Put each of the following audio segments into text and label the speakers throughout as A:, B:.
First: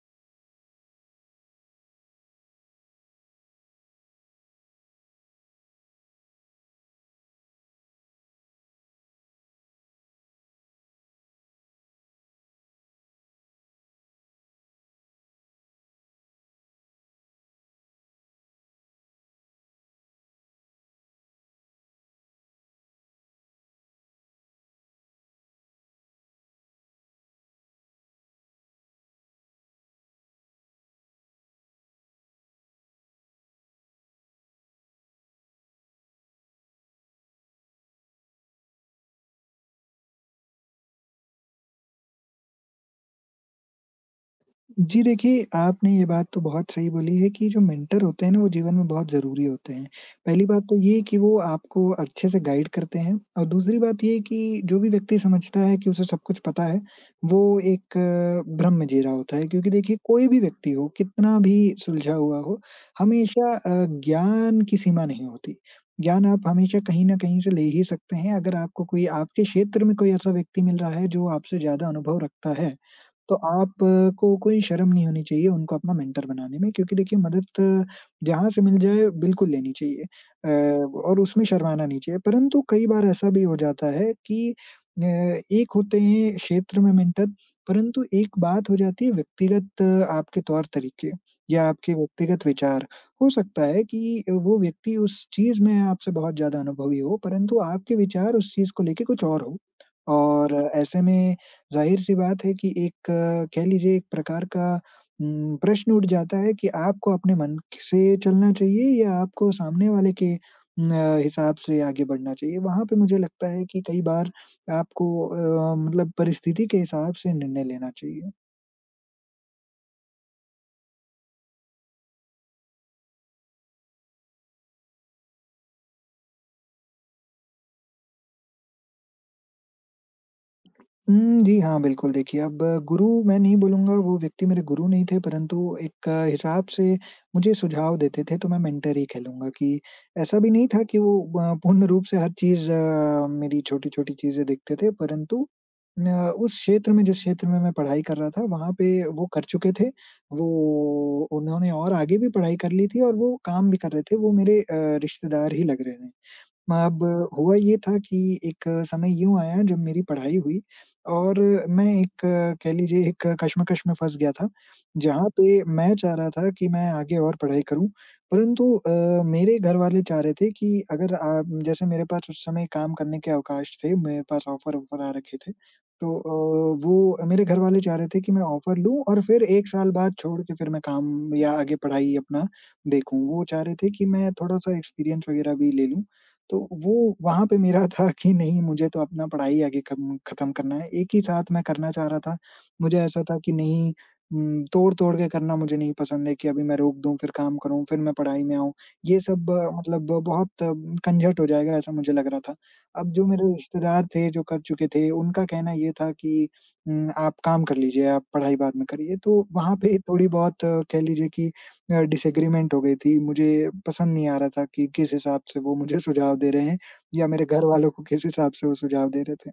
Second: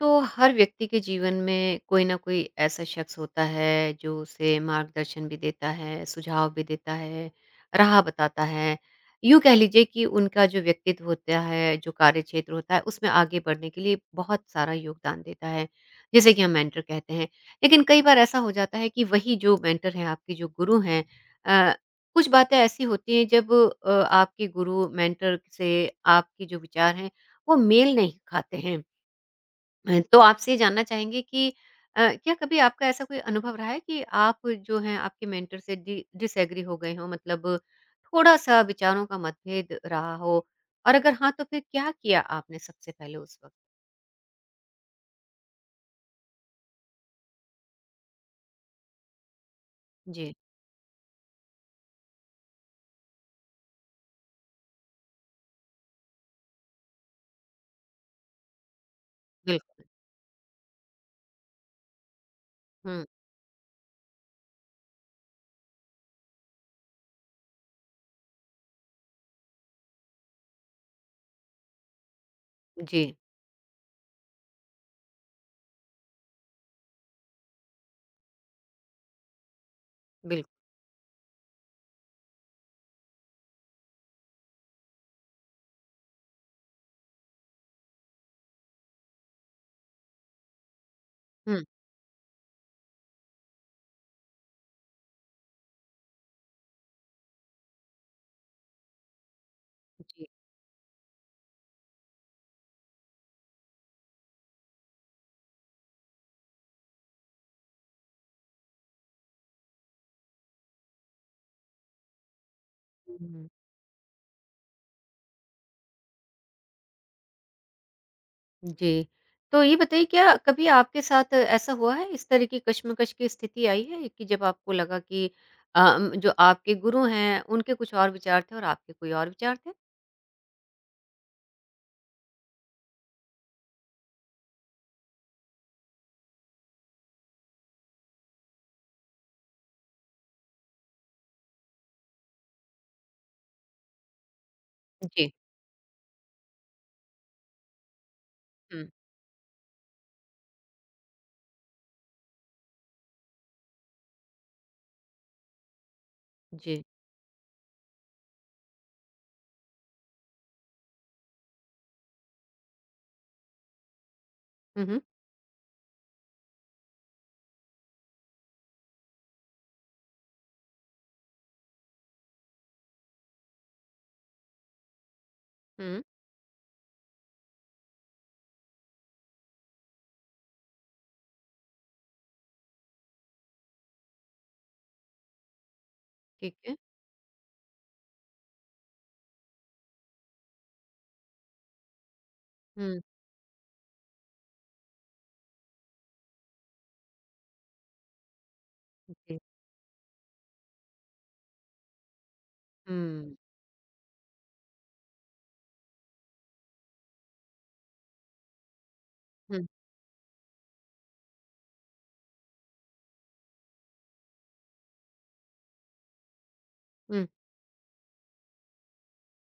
A: तो हर व्यक्ति के जीवन में कोई ना कोई ऐसा शख्स होता है जो उसे मार्गदर्शन भी देता है, सुझाव भी देता है, राह बताता है। यूँ कह लीजिए कि उनका जो व्यक्तित्व होता है, जो कार्यक्षेत्र होता है, उसमें आगे बढ़ने के लिए बहुत सारा योगदान देता है, जिसे कि हम मेंटर कहते हैं। लेकिन कई बार ऐसा हो जाता है कि वही जो मेंटर हैं, आपके जो गुरु हैं अ, कुछ बातें ऐसी होती हैं जब आपके गुरु, मेंटर से आपके जो विचार हैं, वो मेल नहीं खाते हैं। तो आपसे ये जानना चाहेंगे कि क्या कभी आपका ऐसा कोई अनुभव रहा है कि आप जो हैं आपके मेंटर से डि डिसएग्री हो गए हों मतलब थोड़ा-सा विचारों का मतभेद रहा हो? और अगर हाँ, तो फिर क्या किया आपने सबसे पहले उस वक़्त?
B: जी देखिए, आपने ये बात तो बहुत सही बोली है कि जो मेंटर होते हैं ना, वो जीवन में बहुत ज़रूरी होते हैं।
A: जी,
B: पहली बात तो ये कि वो आपको अच्छे से गाइड करते हैं और दूसरी बात ये कि जो भी व्यक्ति समझता है कि उसे सब कुछ पता है, वो एक भ्रम में जी रहा होता है क्योंकि
A: बिल्कुल।
B: देखिए कोई भी व्यक्ति हो, कितना भी सुलझा हुआ हो,
A: हुँ,
B: हमेशा ज्ञान की सीमा नहीं होती। ज्ञान आप हमेशा कहीं न कहीं से ले ही सकते हैं अगर आपको कोई आपके क्षेत्र में कोई ऐसा व्यक्ति मिल रहा है जो आपसे ज़्यादा अनुभव रखता है।
A: जी,
B: तो आपको कोई शर्म नहीं होनी चाहिए उनको अपना मेंटर बनाने में क्योंकि देखिए मदद जहाँ से मिल जाए बिल्कुल लेनी चाहिए
A: बिल्कुल।
B: और उसमें शर्माना नहीं चाहिए। परंतु कई बार ऐसा भी हो जाता है कि एक होते हैं क्षेत्र में मेंटर परंतु एक बात हो जाती है व्यक्तिगत आपके तौर-तरीके
A: हुँ,
B: या आपके व्यक्तिगत विचार। हो सकता है कि वो व्यक्ति उस चीज़ में आपसे बहुत ज़्यादा अनुभवी हो परंतु आपके विचार उस चीज़ को लेके कुछ और हो।
A: जी।
B: और ऐसे में ज़ाहिर-सी बात है कि एक कह लीजिए एक प्रकार का प्रश्न उठ जाता है कि आपको अपने मन से चलना चाहिए या आपको सामने वाले के हिसाब से आगे बढ़ना चाहिए। वहाँ पे मुझे
A: हुँ,
B: लगता है कि कई बार आपको मतलब परिस्थिति के हिसाब से निर्णय लेना चाहिए।
A: जी। तो ये बताइए क्या कभी आपके साथ ऐसा हुआ है, इस तरह की कशमकश की स्थिति आई है कि जब आपको लगा कि जो आपके गुरु हैं, उनके कुछ और विचार थे और आपके कोई और विचार थे?
B: हुँ, जी हाँ, बिल्कुल देखिए अब गुरु मैं नहीं बोलूँगा वो व्यक्ति मेरे गुरु नहीं थे परंतु एक हिसाब से मुझे सुझाव देते थे तो मैं मेंटर ही कहलूँगा कि ऐसा भी नहीं था कि वो पूर्ण रूप से हर चीज़ मेरी छोटी-छोटी चीज़ें देखते थे
A: जी।
B: परंतु अ, उस क्षेत्र में जिस क्षेत्र में मैं पढ़ाई कर रहा था वहाँ
A: हुँ,
B: पे वो कर चुके थे। वो उन्होंने और आगे भी पढ़ाई कर ली थी और वो काम भी कर रहे थे, वो मेरे रिश्तेदार ही लग रहे हैं।
A: जी।
B: अब हुआ ये था कि एक समय यूँ आया जब मेरी पढ़ाई हुई और मैं एक कह लीजिए एक कश्मकश में फँस गया था,
A: हुँ, हुँ।
B: जहाँ पे मैं चाह रहा था कि मैं आगे और पढ़ाई करूँ। परंतु मेरे घर वाले चाह रहे थे कि अगर आप जैसे मेरे पास उस समय काम करने के अवकाश थे, मेरे पास ऑफ़र-वॉफ़र आ रखे थे।
A: हुँ,
B: तो वो मेरे घर वाले चाह रहे थे कि मैं ऑफ़र लूँ और फिर 1 साल बाद छोड़ के फिर मैं काम या आगे पढ़ाई अपना देखूँ। वो चाह रहे थे कि मैं थोड़ा-सा एक्सपीरियंस वग़ैरह भी ले लूँ।
A: ठीक
B: तो
A: है।
B: वो वहाँ पे मेरा था कि नहीं मुझे तो अपना पढ़ाई आगे खम खत्म करना है। एक ही साथ मैं करना चाह रहा था। मुझे
A: हुँ,
B: ऐसा था कि नहीं तोड़-तोड़ के करना मुझे नहीं पसंद है कि अभी मैं रोक दूँ, फिर काम करूँ, फिर मैं पढ़ाई में आऊँ। ये
A: जी।
B: सब मतलब बहुत झंझट हो जाएगा ऐसा मुझे लग रहा था। अब जो
A: हुँ,
B: मेरे रिश्तेदार थे जो कर चुके थे, उनका कहना ये था कि आप काम कर लीजिए, आप पढ़ाई बाद में करिए। तो
A: हुँ,
B: वहाँ पे थोड़ी बहुत कह लीजिए कि डिसएग्रीमेंट हो गई थी। मुझे पसंद नहीं आ रहा था कि किस हिसाब से वो मुझे सुझाव दे रहे हैं
A: हुँ।
B: या मेरे घर वालों को किस हिसाब से वो सुझाव दे रहे थे।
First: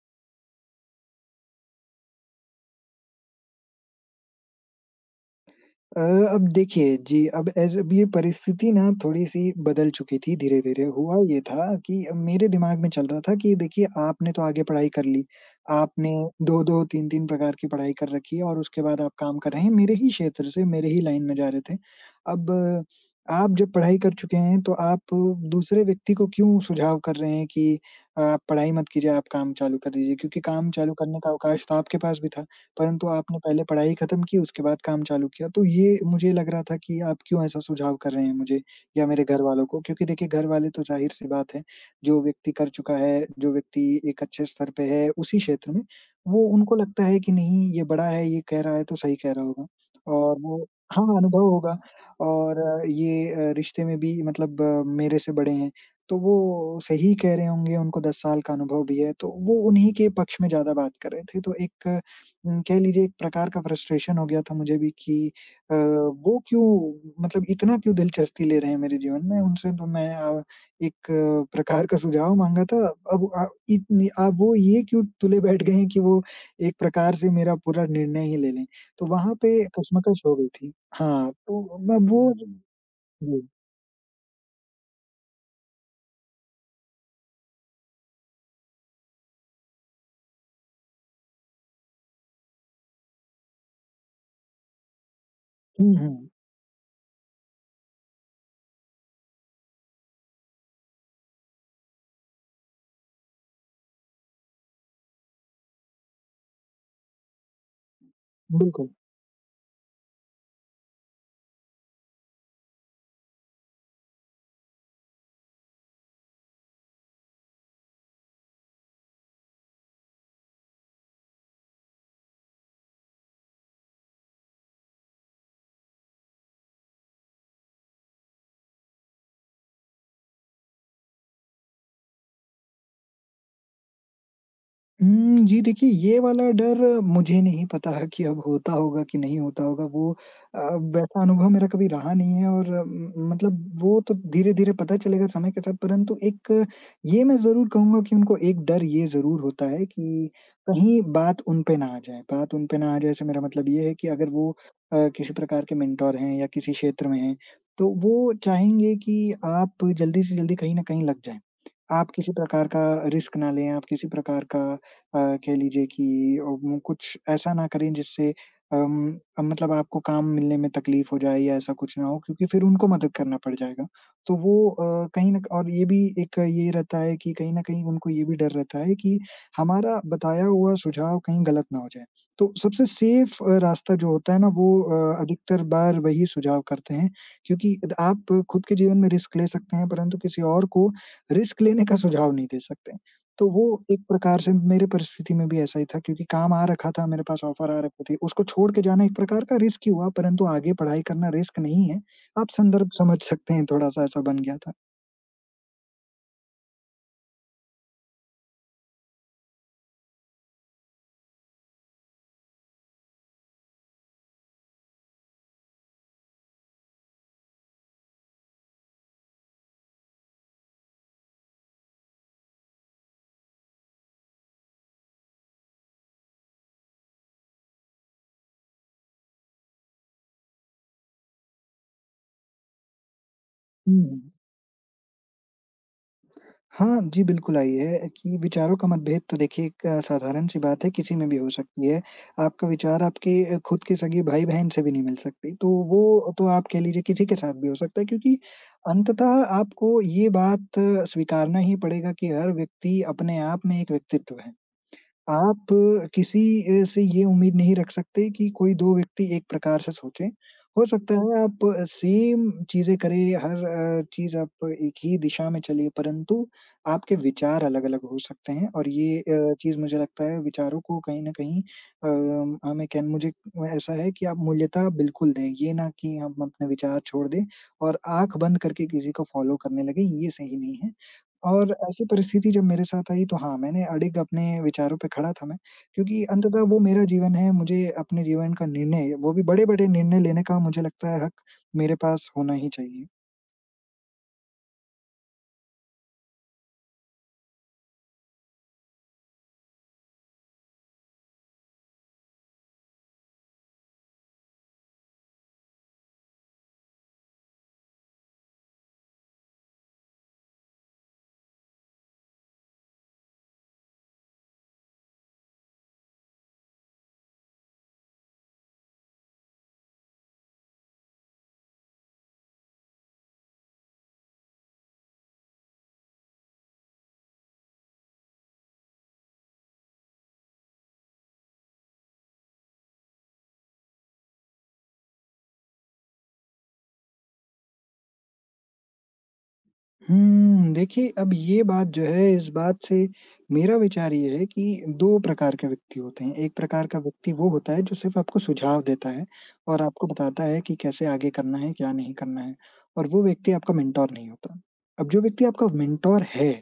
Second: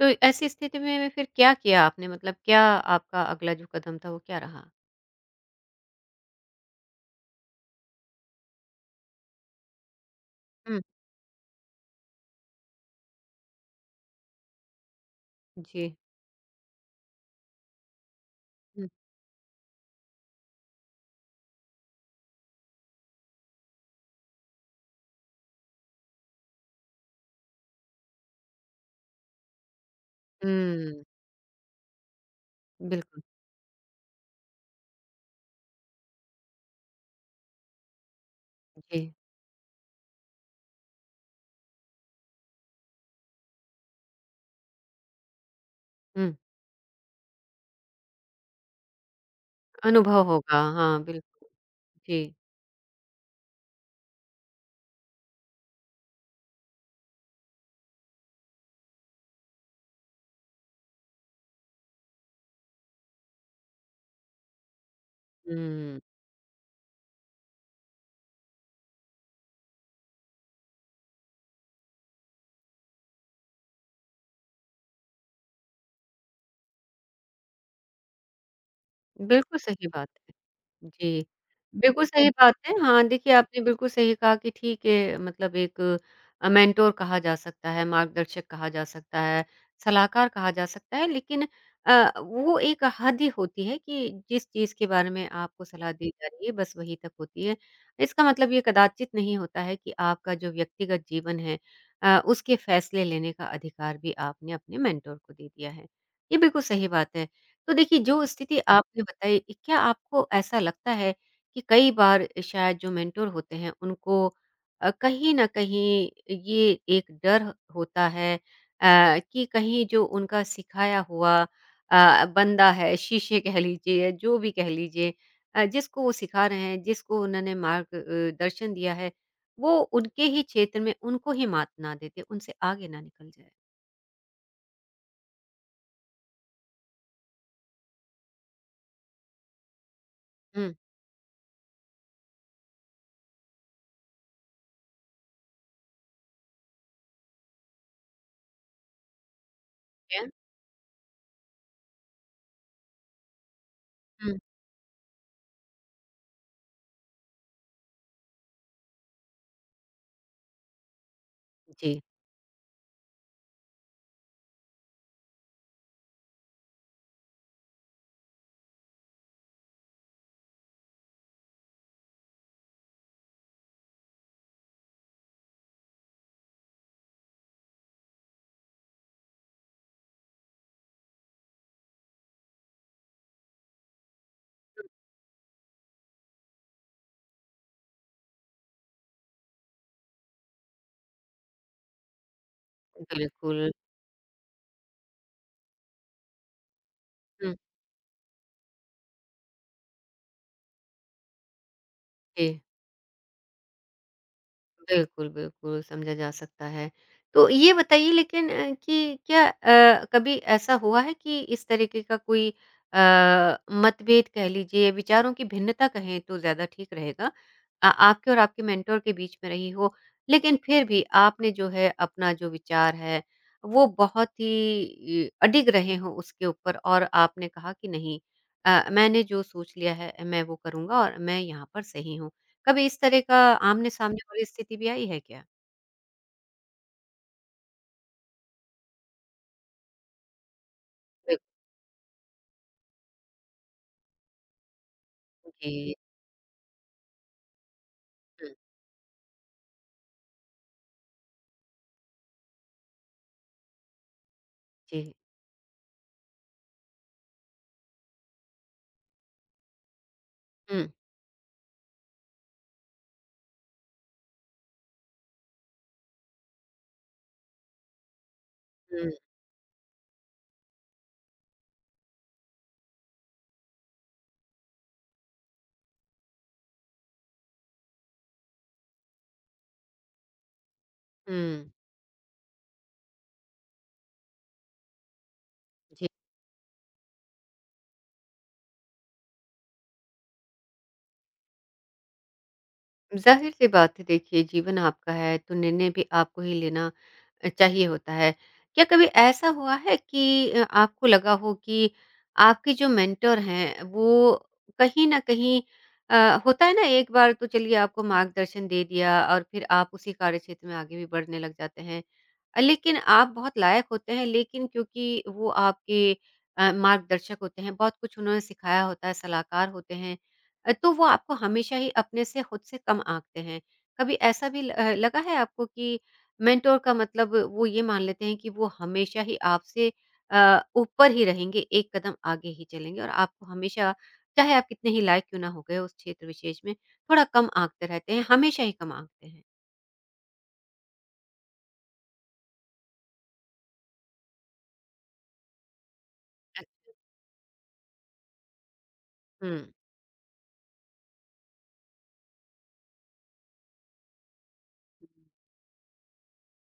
A: तो ऐसी स्थिति में फिर क्या किया आपने? मतलब क्या आपका अगला जो कदम था वो क्या रहा?
B: अ, अब देखिए जी, अब ऐसे अब ये परिस्थिति ना थोड़ी-सी बदल चुकी थी
A: हुँ,
B: धीरे-धीरे। हुआ ये था कि मेरे दिमाग में चल रहा था कि देखिए आपने तो आगे पढ़ाई कर ली,
A: जी।
B: आपने 2-2, 3-3 प्रकार की पढ़ाई कर रखी है और उसके
A: हुँ,
B: बाद आप काम कर रहे हैं मेरे ही क्षेत्र से, मेरे ही लाइन में जा रहे थे। अब आप जब पढ़ाई कर चुके हैं तो आप दूसरे व्यक्ति को क्यों सुझाव कर रहे हैं कि आप पढ़ाई मत कीजिए, आप काम चालू कर दीजिए क्योंकि काम चालू
A: हुँ,
B: करने का अवकाश तो आपके पास भी था। परंतु
A: बिल्कुल,
B: आपने पहले पढ़ाई खत्म की, उसके बाद काम चालू किया। तो ये मुझे लग रहा था कि आप क्यों ऐसा सुझाव कर रहे हैं मुझे या
A: जी।
B: मेरे घर वालों को? क्योंकि देखिए घर वाले तो ज़ाहिर-सी बात है, जो व्यक्ति कर चुका है, जो व्यक्ति एक अच्छे स्तर पे है उसी क्षेत्र में,
A: हुँ,
B: वो उनको लगता है कि नहीं ये बड़ा है, ये कह रहा है तो सही कह रहा होगा
A: अनुभव
B: और वो
A: होगा। हाँ,
B: हाँ, अनुभव
A: बिल्कुल।
B: होगा
A: जी,
B: और ये रिश्ते में भी मतलब मेरे से बड़े हैं, तो वो सही कह रहे होंगे, उनको 10 साल का अनुभव भी है, तो वो उन्हीं के पक्ष में ज़्यादा बात कर रहे थे। तो एक कह लीजिए एक प्रकार का फ्रस्ट्रेशन हो गया था मुझे भी कि
A: हुँ।
B: वो क्यों मतलब इतना क्यों दिलचस्पी ले रहे हैं मेरे जीवन में, उनसे तो मैं एक प्रकार का सुझाव माँगा था। अब इतनी अब वो ये क्यों तुले बैठ गए हैं कि वो एक प्रकार से मेरा पूरा निर्णय ही ले लें। तो वहाँ
A: बिल्कुल
B: पे
A: सही बात
B: कशमकश
A: है।
B: हो गई थी।
A: जी,
B: हाँ, तो मैं
A: बिल्कुल
B: वो
A: सही
B: हुँ।
A: बात है। हाँ, देखिए
B: जी।
A: आपने बिल्कुल सही कहा कि ठीक है मतलब एक मेंटर कहा जा सकता है, मार्गदर्शक कहा जा सकता है, सलाहकार कहा जा सकता है लेकिन वो एक हद ही होती है कि जिस चीज़ के बारे में आपको सलाह
B: हुँ,
A: दी जा
B: हुँ।
A: रही है बस वहीं तक होती है। इसका मतलब ये कदाचित नहीं होता है कि आपका जो व्यक्तिगत जीवन है उसके फैसले लेने का अधिकार भी आपने अपने मेंटर को दे दिया है। ये बिल्कुल सही बात है। तो देखिए जो स्थिति
B: बिल्कुल।
A: आपने बताई, क्या आपको ऐसा लगता है कि कई बार शायद जो मेंटर होते हैं उनको कहीं न कहीं ये एक डर होता है कि कहीं जो उनका सिखाया हुआ बंदा है, शीशे कह लीजिए, जो भी कह लीजिए जिसको वो सिखा रहे हैं, जिसको उन्होंने मार्ग अ, दर्शन दिया है, वो उनके ही क्षेत्र में उनको ही मात ना दे दे, उनसे आगे ना निकल जाए।
B: हुँ, जी देखिए, ये वाला डर मुझे नहीं पता है कि अब होता होगा कि नहीं होता होगा। वो अ,
A: हुँ,
B: वैसा अनुभव मेरा कभी रहा नहीं है और अ, म मतलब वो तो धीरे-धीरे पता चलेगा समय के साथ। परंतु एक ये मैं ज़रूर कहूँगा कि उनको एक डर ये ज़रूर होता है
A: ठीक है।
B: कि कहीं बात उन पे ना आ जाए। बात उन पे ना आ जाए इससे मेरा मतलब ये है कि अगर
A: हुँ,
B: वो किसी प्रकार के मेंटर हैं या किसी क्षेत्र में हैं, तो वो चाहेंगे कि आप जल्दी से जल्दी कहीं न कहीं लग जाएँ।
A: जी,
B: आप किसी प्रकार का रिस्क ना लें, आप किसी प्रकार का अ, कह लीजिए कि कुछ ऐसा ना करें जिससे अम, मतलब आपको काम मिलने में तकलीफ हो जाए या ऐसा कुछ ना हो क्योंकि फिर उनको मदद करना पड़ जाएगा। तो वो अ, कहीं न क और ये भी एक ये रहता है कि कहीं न कहीं उनको ये भी डर रहता है कि हमारा बताया हुआ सुझाव कहीं गलत ना हो जाए। तो सबसे सेफ रास्ता जो होता है ना वो अधिकतर बार वही सुझाव करते हैं क्योंकि द आप खुद के जीवन में रिस्क ले सकते हैं परंतु किसी और को रिस्क लेने का सुझाव नहीं दे सकते। तो वो
A: बिल्कुल।
B: एक प्रकार से मेरे परिस्थिति में भी ऐसा ही था क्योंकि काम आ रखा था, मेरे पास
A: हुँ,
B: ऑफ़र आ रखी थी। उसको छोड़ के जाना एक प्रकार का रिस्क ही हुआ, परंतु आगे पढ़ाई करना रिस्क नहीं है। आप
A: जी।
B: संदर्भ समझ सकते हैं थोड़ा-सा ऐसा बन गया था।
A: बिल्कुल, बिल्कुल, समझा जा सकता है। तो ये बताइए लेकिन कि क्या कभी ऐसा हुआ है कि इस तरीके का कोई अ, मतभेद कह लीजिए, विचारों की भिन्नता कहें तो ज़्यादा ठीक रहेगा। आपके और आपके मेंटर के बीच में रही हो, लेकिन फिर भी आपने जो है अपना जो विचार है, वो बहुत ही अडिग रहे हों उसके ऊपर और आपने कहा कि नहीं मैंने जो सोच लिया है, मैं वो करूँगा और मैं यहाँ पर सही हूँ। कभी इस तरह का
B: हुँ,
A: आमने-सामने
B: हुँ।
A: वाली स्थिति भी आई है क्या?
B: हाँ, जी, बिल्कुल आई है कि विचारों का मतभेद तो देखिए एक साधारण सी बात है, किसी में भी
A: बिल्कुल,
B: हो सकती है। आपका विचार आपके खुद के सगे भाई-बहन से भी नहीं मिल सकती, तो
A: जी।
B: वो तो आप कह लीजिए किसी के साथ भी हो सकता है क्योंकि
A: हुँ।
B: अंततः आपको ये बात स्वीकारना ही पड़ेगा कि हर व्यक्ति अपने आप में एक व्यक्तित्व है।
A: जी।
B: आप किसी से ये उम्मीद नहीं रख सकते कि कोई 2 व्यक्ति एक प्रकार से सोचें। हो
A: हुँ,
B: सकता है आप सेम चीज़ें करें, हर चीज़ आप एक ही दिशा में चलिए, परंतु आपके विचार अलग-अलग हो सकते हैं और
A: हुँ,
B: ये चीज़ मुझे लगता है विचारों को कहीं न कहीं अम, हमें कह मुझे ऐसा है कि आप मूल्यता बिल्कुल दें, ये ना कि हम अपने विचार छोड़ दें और आँख बंद करके किसी को फ़ॉलो करने लगें, ये सही नहीं है।
A: हुँ।
B: और ऐसी परिस्थिति जब मेरे साथ आई तो हाँ, मैंने अडिग अपने विचारों पे खड़ा था मैं,
A: जी,
B: क्योंकि अंततः वो मेरा जीवन है, मुझे अपने जीवन का निर्णय वो भी बड़े-बड़े निर्णय लेने का मुझे लगता है हक मेरे पास होना ही चाहिए।
A: ज़ाहिर-सी बात है देखिए जीवन आपका है तो निर्णय भी आपको ही लेना चाहिए होता है। क्या कभी ऐसा हुआ है कि आपको लगा हो कि आपके जो मेंटर हैं वो कहीं न कहीं होता है ना एक बार तो चलिए आपको मार्गदर्शन दे दिया और फिर आप उसी कार्यक्षेत्र में आगे भी बढ़ने लग जाते हैं। लेकिन आप बहुत लायक होते हैं, लेकिन क्योंकि वो आपके मार्गदर्शक होते हैं, बहुत कुछ उन्होंने सिखाया होता है, सलाहकार होते हैं तो वो आपको हमेशा ही अपने से खुद से कम आँकते हैं। कभी ऐसा भी लगा है आपको कि मेंटोर का मतलब वो ये मान लेते हैं कि वो हमेशा ही आपसे ऊपर ही रहेंगे, एक कदम आगे ही चलेंगे और आपको हमेशा चाहे आप कितने ही लायक क्यों ना हो गए उस क्षेत्र विशेष में, थोड़ा कम आँकते रहते हैं, हमेशा ही कम आँकते हैं?
B: हुँ, देखिए अब ये बात जो है इस बात से मेरा विचार ये है कि 2 प्रकार के व्यक्ति होते हैं। एक
A: अ
B: प्रकार का व्यक्ति वो होता है जो सिर्फ़ आपको सुझाव देता है
A: हुँ,
B: और आपको बताता है कि कैसे आगे करना है, क्या नहीं करना है और वो व्यक्ति आपका मेंटर नहीं होता। अब जो व्यक्ति आपका मेंटर है,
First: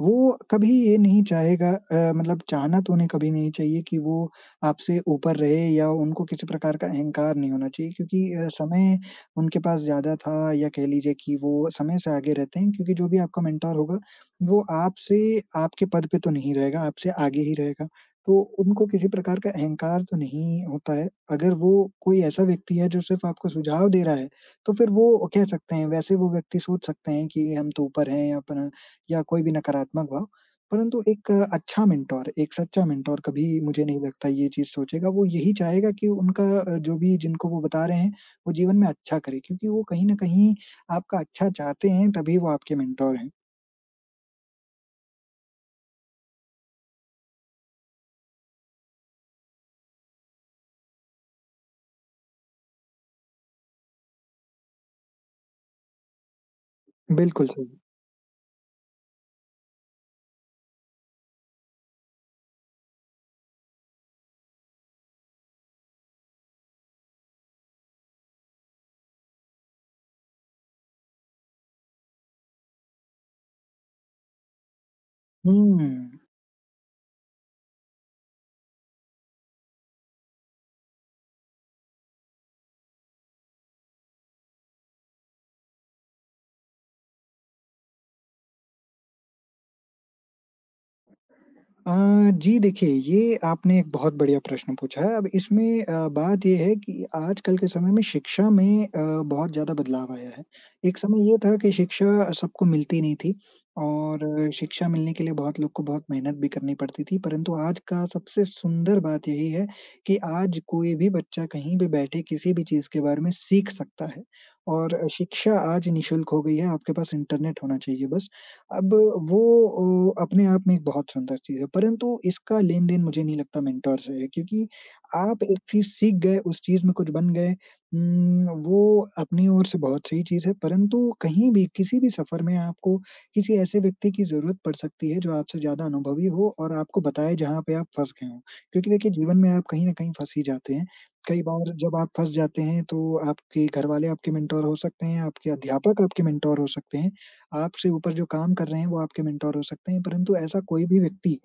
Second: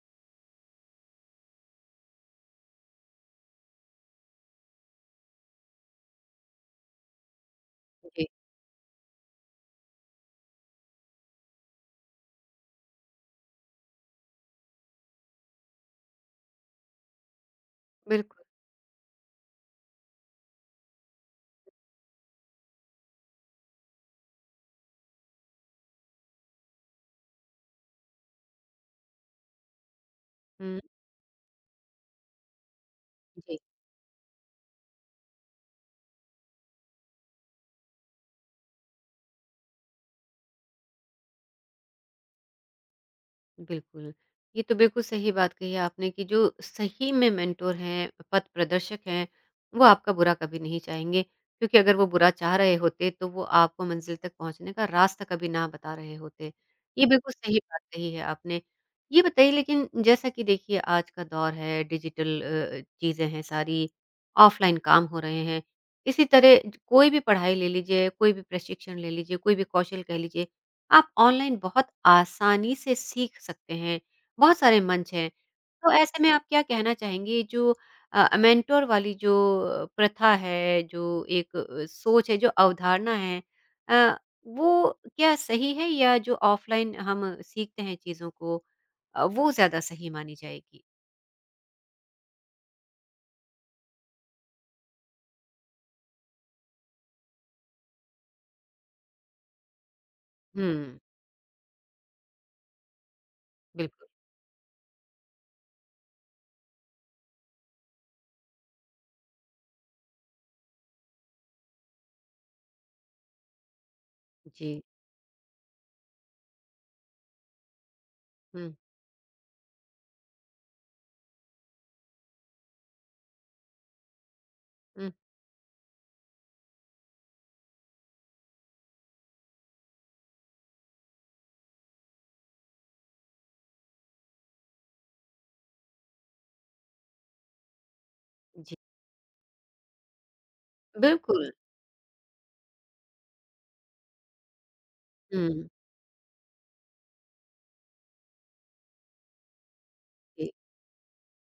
B: वो कभी ये नहीं चाहेगा मतलब चाहना तो उन्हें कभी नहीं चाहिए कि वो आपसे ऊपर रहे या उनको किसी प्रकार का अहंकार नहीं होना चाहिए क्योंकि
A: जी,
B: समय उनके पास ज़्यादा था या कह लीजिए कि वो समय से आगे रहते हैं क्योंकि जो भी आपका मेंटर होगा, वो आपसे आपके पद पे तो नहीं रहेगा, आपसे आगे ही रहेगा।
A: बिल्कुल।
B: तो उनको किसी प्रकार का अहंकार तो नहीं होता है। अगर वो कोई ऐसा व्यक्ति है जो सिर्फ़ आपको सुझाव दे रहा है, तो फिर वो कह सकते हैं वैसे वो व्यक्ति सोच सकते हैं कि हम तो ऊपर हैं या अपना या कोई भी नकारात्मक भाव।
A: हुँ,
B: परंतु एक अच्छा मेंटर, एक सच्चा मेंटर
A: जी।
B: कभी मुझे नहीं लगता ये चीज़ सोचेगा। वो यही चाहेगा कि उनका जो भी जिनको वो बता रहे हैं वो जीवन में अच्छा करे क्योंकि वो कहीं न कहीं आपका अच्छा चाहते हैं, तभी वो आपके मेंटर हैं।
A: बिल्कुल। ये तो बिल्कुल सही बात कही आपने कि जो सही में मेंटर हैं, पथ प्रदर्शक हैं, वो आपका बुरा कभी नहीं चाहेंगे। क्योंकि अगर वो बुरा चाह रहे होते, तो वो आपको मंज़िल तक पहुँचने का रास्ता कभी ना बता रहे होते। ये बिल्कुल
B: बिल्कुल
A: सही
B: सही।
A: बात कही है आपने। ये बताइए लेकिन जैसा कि देखिए आज का दौर है, डिजिटल चीज़ें हैं सारी, ऑफ़लाइन काम हो रहे हैं। इसी तरह ज कोई भी पढ़ाई ले लीजिए, कोई भी प्रशिक्षण ले लीजिए, कोई भी कौशल कह लीजिए, आप ऑनलाइन बहुत आसानी से सीख सकते हैं, बहुत सारे मंच हैं। तो
B: हुँ।
A: ऐसे में आप क्या कहना चाहेंगे जो मेंटर वाली जो प्रथा है, जो एक सोच है, जो अवधारणा है अ, वो क्या सही है या जो ऑफलाइन हम सीखते हैं चीज़ों को वो ज़्यादा सही मानी जाएगी?
B: अ, जी देखिए, ये आपने एक बहुत बढ़िया प्रश्न पूछा है। अब इसमें बात ये है कि आजकल के समय में शिक्षा में बहुत ज़्यादा बदलाव आया है। एक
A: हुँ,
B: समय ये था कि शिक्षा सबको मिलती नहीं थी
A: बिल्कुल।
B: और शिक्षा मिलने के लिए बहुत लोग को बहुत मेहनत भी करनी पड़ती थी, परंतु आज का सबसे सुंदर बात यही है कि आज कोई भी बच्चा कहीं भी बैठे किसी भी चीज़ के बारे में सीख सकता है
A: जी।
B: और शिक्षा आज निःशुल्क हो गई है, आपके पास इंटरनेट होना चाहिए बस।
A: हुँ,
B: अब वो अपने आप में एक बहुत सुंदर चीज़ है, परंतु इसका लेन-देन मुझे नहीं लगता मेंटर से है क्योंकि
A: हुँ,
B: आप एक चीज़ सीख गए, उस चीज़ में कुछ बन गए। वो अपनी ओर से बहुत सही चीज़ है, परंतु कहीं भी, किसी भी सफ़र में आपको किसी ऐसे व्यक्ति की ज़रूरत पड़ सकती है जो आपसे ज़्यादा अनुभवी हो और आपको बताए जहाँ पे आप फँस गए हों।
A: जी।
B: क्योंकि देखिए जीवन में आप कहीं न कहीं फँस ही जाते हैं। कई
A: बिल्कुल।
B: बार जब आप फँस जाते हैं तो आपके घरवाले आपके मेंटर हो सकते हैं, आपके
A: हुँ,
B: अध्यापक आपके मेंटर हो सकते हैं, आपसे ऊपर जो काम कर रहे हैं, वो आपके मेंटर हो सकते हैं, परंतु
A: जी,
B: ऐसा कोई भी व्यक्ति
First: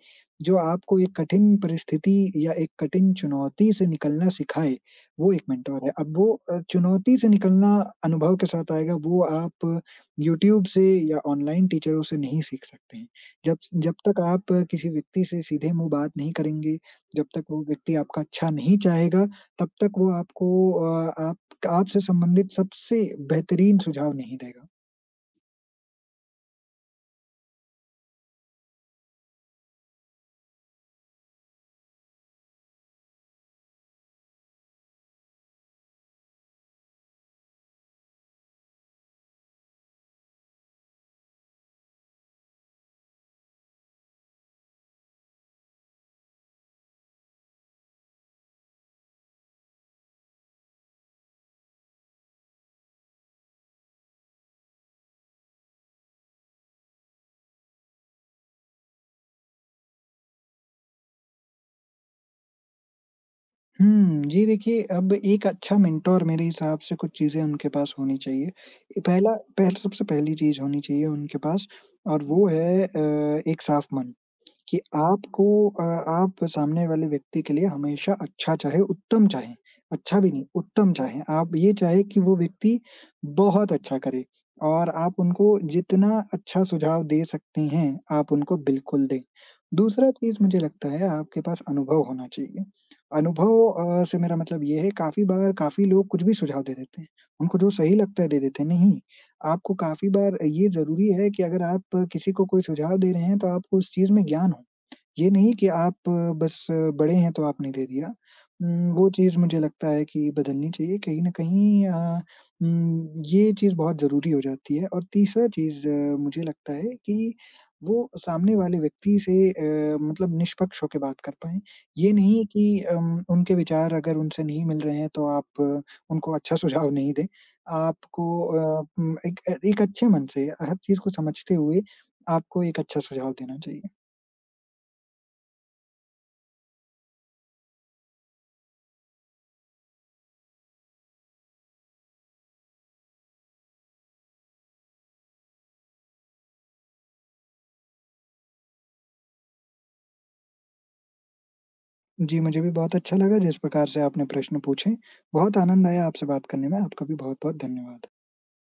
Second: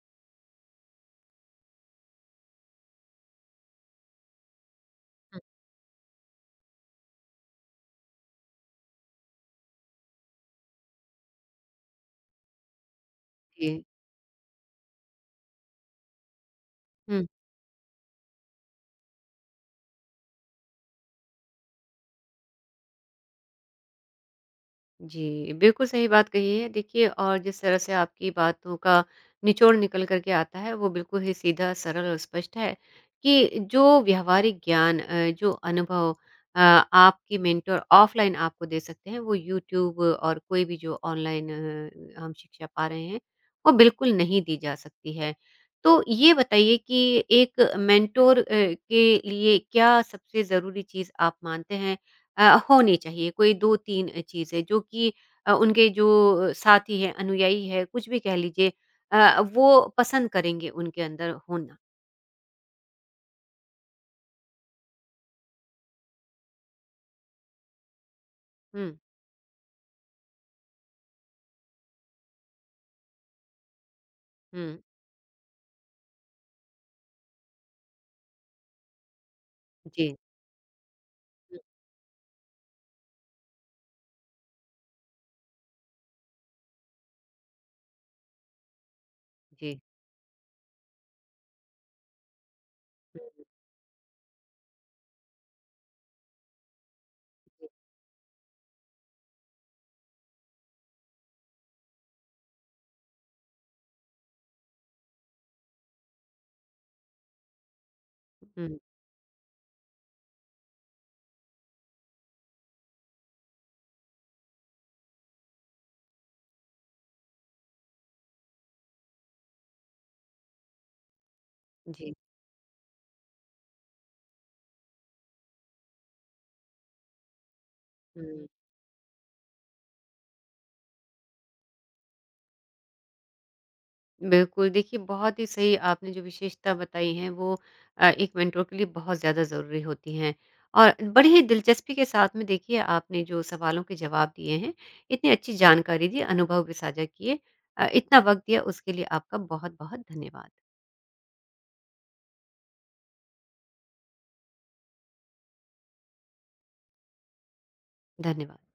B: जो आपको एक कठिन परिस्थिति या एक कठिन चुनौती से निकलना सिखाए, वो
A: हुँ,
B: एक मेंटर है। अब वो चुनौती से निकलना अनुभव के साथ आएगा, वो आप यूट्यूब से या ऑनलाइन टीचरों से नहीं सीख सकते हैं। जब
A: जी।
B: जब तक आप किसी व्यक्ति से सीधे मुँह बात नहीं करेंगे,
A: हुँ।
B: जब तक वो व्यक्ति आपका अच्छा नहीं चाहेगा, तब तक वो आपको अ, आप आपसे संबंधित सबसे बेहतरीन सुझाव नहीं देगा।
A: जी, बिल्कुल सही बात कही है। देखिए और जिस तरह से आपकी बातों का निचोड़ निकल कर के आता है, वो बिल्कुल ही सीधा, सरल और स्पष्ट है कि जो व्यावहारिक ज्ञान जो अनुभव आपकी मेंटर ऑफ़लाइन आपको दे सकते हैं, वो यूट्यूब और कोई भी जो ऑनलाइन हम शिक्षा पा रहे हैं, वो बिल्कुल नहीं दी जा सकती है। तो ये बताइए कि एक मेंटर के लिए क्या सबसे ज़रूरी चीज़ आप मानते हैं अ, होनी चाहिए कोई 2-3 चीज़ें जो कि उनके जो साथी हैं, अनुयायी हैं, कुछ भी कह लीजिए वो पसंद करेंगे उनके अंदर होना।
B: हुँ, जी देखिए, अब एक अच्छा मेंटर मेरे हिसाब से कुछ चीज़ें उनके पास होनी चाहिए।
A: हुँ,
B: ए पहला पहल सबसे पहली चीज़ होनी चाहिए उनके पास और वो है एक साफ मन।
A: हुँ।
B: कि आपको आप सामने वाले व्यक्ति के लिए हमेशा अच्छा चाहें, उत्तम चाहें,
A: जी।
B: अच्छा भी नहीं, उत्तम चाहें। आप
A: हुँ,
B: ये चाहें कि वो व्यक्ति बहुत अच्छा करे और आप उनको जितना अच्छा सुझाव दे सकते हैं, आप उनको बिल्कुल दें।
A: जी।
B: दूसरा चीज़ मुझे लगता है आपके पास अनुभव होना चाहिए। अनुभव से मेरा मतलब ये है काफ़ी बार काफ़ी लोग कुछ भी सुझाव दे देते हैं। उनको जो सही लगता है दे देते हैं, नहीं, आपको काफ़ी बार ये ज़रूरी है कि अगर आप किसी को कोई सुझाव दे रहे हैं तो आपको उस चीज़ में ज्ञान हो। ये नहीं कि आप बड़े हैं तो आपने दे दिया।
A: हुँ, हुँ,
B: वो चीज़ मुझे लगता है कि बदलनी चाहिए कहीं न कहीं ये चीज़ बहुत ज़रूरी हो जाती है और तीसरा चीज़ मुझे लगता है कि वो सामने वाले व्यक्ति से मतलब निष्पक्ष होके बात कर पाएँ। ये
A: जी।
B: नहीं कि उनके विचार अगर उनसे नहीं मिल रहे हैं तो आप उनको अच्छा सुझाव नहीं दें। आपको
A: हुँ।
B: एक एक अच्छे मन से हर चीज़ को समझते हुए आपको एक अच्छा सुझाव देना चाहिए।
A: बिल्कुल, देखिए बहुत ही सही आपने जो विशेषता बताई है वो एक मेंटर के लिए बहुत ज़्यादा ज़रूरी होती हैं। और बड़ी ही दिलचस्पी के साथ में देखिए आपने जो सवालों के जवाब दिए हैं, इतनी अच्छी जानकारी दी, अनुभव भी साझा किए। इतना वक़्त दिया उसके लिए आपका बहुत-बहुत धन्यवाद।
B: जी, मुझे भी बहुत अच्छा लगा जिस प्रकार से आपने प्रश्न पूछे। बहुत आनंद आया आपसे बात करने में। आपका भी बहुत-बहुत धन्यवाद।
A: धन्यवाद।